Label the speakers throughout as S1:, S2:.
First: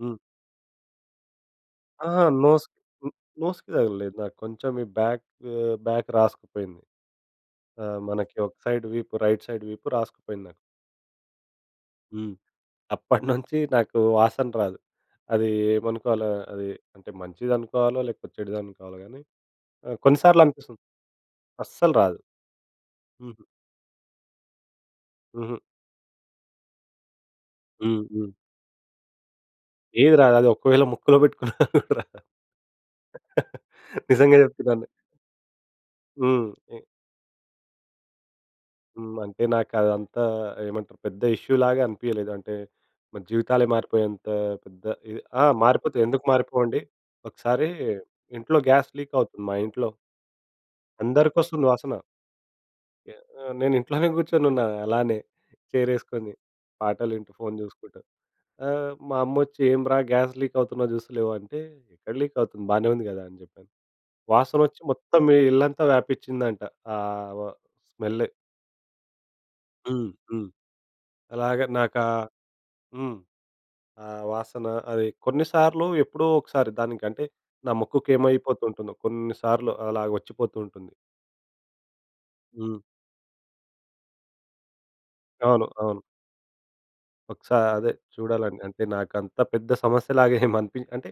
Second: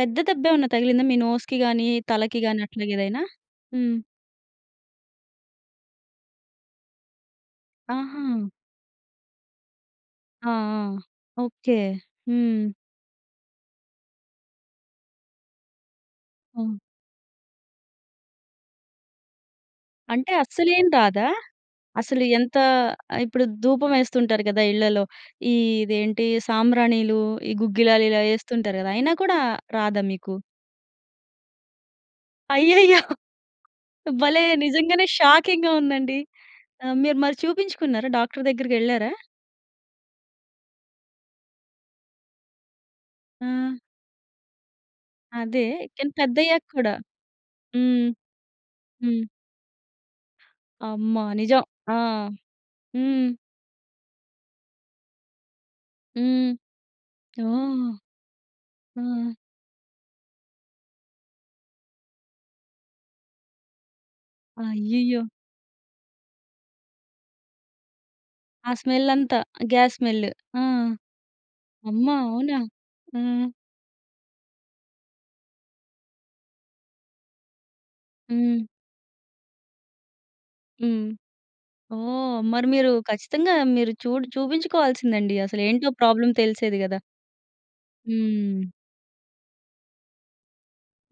S1: హ్మ్.
S2: దెబ్బేమన్నా తగిలిందా? మీ నోస్‌కి గాని
S1: ఆహా!
S2: తలకి గాని
S1: నోస్
S2: అట్లా
S1: న్
S2: ఏదైనా?
S1: నోస్‌కి ఆ!
S2: హ్మ్.
S1: తగలేదు. నాకు కొంచెం బాక్ బాక్ రాసుకుపోయింది. ఆ! మనకి
S2: ఆహా!
S1: ఒక సైడ్ వీపు రైట్ సైడ్ వీపు రాసుకుపోయింది
S2: ఆ!
S1: నాకు.
S2: ఆ! ఓకే.
S1: హ్మ్.
S2: హ్మ్.
S1: అప్పటినుంచి నాకు వాసన రాదు. అది ఏమనుకోవాలో అది.
S2: ఓహ్!
S1: అంటే మంచిది అనుకోవాలో లేకపోతే, చెడుది అనుకోవాలో గాని ఆహ్, కొన్ని
S2: అంటే
S1: సార్లు అనిపిస్తుంది
S2: అస్సలేం రాదా?
S1: అస్సలు రాదు.
S2: అసలు ఎంత ఇప్పుడు
S1: హుహు.
S2: దూపం ఎస్తుంటారు గదా! ఇళ్ళలో. ఈ
S1: హుహు.
S2: ఇదేంటి సాంబ్రాణిలు, ఈ
S1: హ్మ్.
S2: గుగ్గిలాలిలా
S1: హ్మ్.
S2: ఎస్తుంటారు గదా! అయినా కూడా రాదా
S1: ఏది
S2: మీకు?
S1: రాదు. అది ఒకవేళ ముక్కులో బెట్టుకున్న. గూడ రా
S2: అయ్యయ్యో!
S1: నిజంగా
S2: భలే
S1: చెప్తున్నాను.
S2: నిజంగానే షాకింగ్‌గా ఉందండి.
S1: హ్మ్. ఎక్
S2: ఆహ్, మీరు మరి చూపించుకున్నారా? డాక్టర్ దగ్గరికెళ్ళారా?
S1: హ్మ్. అంటే నాకదంతా ఏమంటారు పెద్ద ఇష్యూ లాగా అనిపియలేదు. అంటే జీవితాలే
S2: ఆ!
S1: మారిపోయేంత పెద్ద ఇది ఆ!
S2: అదే
S1: మారిపోతే
S2: కాని
S1: ఎందుకు
S2: పెద్దయ్యకి
S1: మారిపోవండి?
S2: కూడా?
S1: ఒకసారి
S2: హ్మ్.
S1: ఇంట్లో గ్యాస్ లీక్
S2: హ్మ్.
S1: అవుతుంది మా ఇంట్లో.
S2: అమ్మ! నిజం.
S1: అందరికోస్తుంది
S2: ఆ!
S1: వాసన. ఎ
S2: హ్మ్.
S1: ఆహ్, నేను ఇంట్లోనే గూర్చొని ఉన్నా అలానే. చేరెసుకొని.
S2: హ్మ్.
S1: పాటలు వింటూ ఫోన్
S2: ఓహ్!
S1: జూసుకుంటూ. ఆ! మా
S2: ఆ!
S1: అమ్మ ఒచ్చి "ఎం రా! గ్యాస్ లీక్ అవుతున్నా జూస్తలేవు?" అంటే ఎక్కడ లీక్ అవుతుంది. బానే ఉంది గదా! అని జెప్పాను. వాసనొచ్చి మొత్తం
S2: అయ్యయ్యో!
S1: మీ ఇల్లంతా వ్యాపించిందంట ఆ వ స్మెల్.
S2: ఆ స్మెల్ అంతా. గ్యాస్
S1: హ్మ్.
S2: స్మెల్.
S1: హ్మ్.
S2: ఆ!
S1: అలాగే నాకా
S2: అమ్మ! అవునా?
S1: హ్మ్.
S2: హ్మ్.
S1: ఆ! వాసన అది కొన్ని సార్లు ఎప్పుడో ఒకసారి దానికంటే నా ముక్కుకి
S2: హ్మ్.
S1: ఏమైపోతుంటుందో కొన్ని సార్లు అలా ఒచ్చిపోతూ ఉంటుంది.
S2: హ్మ్. ఓహ్! మరి
S1: హ్మ్.
S2: మీరు ఖచ్చితంగా మీరు చూడ్ చూబించుకోవాల్సిందండి.
S1: అవును.
S2: అసలేంటో
S1: అవును.
S2: ప్రాబ్లమ్ తెలిసేది గదా!
S1: ఒకసా అదే చూడాలండి.
S2: హ్మ్.
S1: అంటే నాకంత పెద్ద సమస్య లాగా ఏం అనిపించ్ అంటే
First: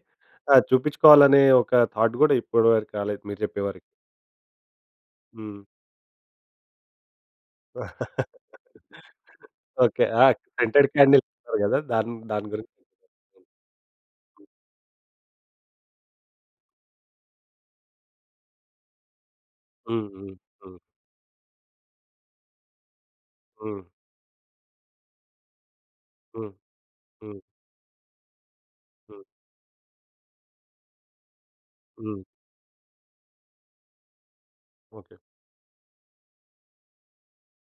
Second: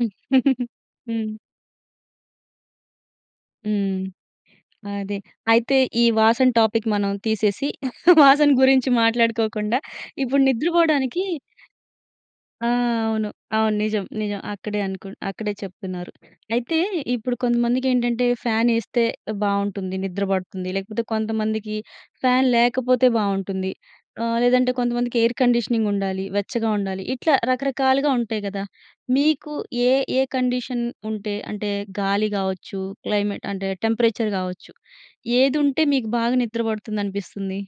S1: ఆహ్, చూపించుకోవాలి
S2: హ్మ్.
S1: అనే ఒక థాట్ గూడా ఇప్పటి వరకు రాలేదు మీరు జెప్పే వరకు.
S2: హ్మ్. అదే.
S1: హ్మ్.
S2: అయితే ఈ వాసన టాపిక్ మనం తీసేసి వాసన గురించి మాట్లాడుకోకుండా
S1: ఓకే. ఆ!
S2: ఇప్పుడు నిద్ర
S1: సెంటెడ్ క్యాండిల్
S2: బోడానికి
S1: ఉంటారు గదా! దాన్ దాని
S2: ఆ!
S1: గురించి.
S2: అవును. అవును. నిజం. నిజం. అక్కడే అనుకు అక్కడే చెప్తున్నారు. అయితే ఇప్పుడు కొంతమందికేంటంటే ఫ్యానేస్తే బావుంటుంది.
S1: హ్మ్.
S2: నిద్ర
S1: హ్మ్.
S2: బడుతుంది.
S1: హ్మ్.
S2: లేకపోతే కొంతమందికి ఫ్యాన్ లేకపోతే బావుంటుంది.
S1: హ్మ్.
S2: ఆహ్, లేదంటే కొంతమందికి ఎయిర్ కండిషనింగ్ ఉండాలి.
S1: హ్మ్.
S2: వెచ్చగా ఉండాలి. ఇట్లా
S1: హ్మ్.
S2: రకరకాలుగా ఉంటాయి గదా!
S1: హ్మ్.
S2: మీకు ఏ ఏ కండిషన్ ఉంటే అంటే
S1: హ్మ్.
S2: గాలి గావచ్చు క్లైమేట్ అంటే టెంపరేచర్ గావచ్చు.
S1: ఓకే.
S2: ఏదుంటే మీకు బాగా నిద్ర పడుతుంది అనిపిస్తుంది?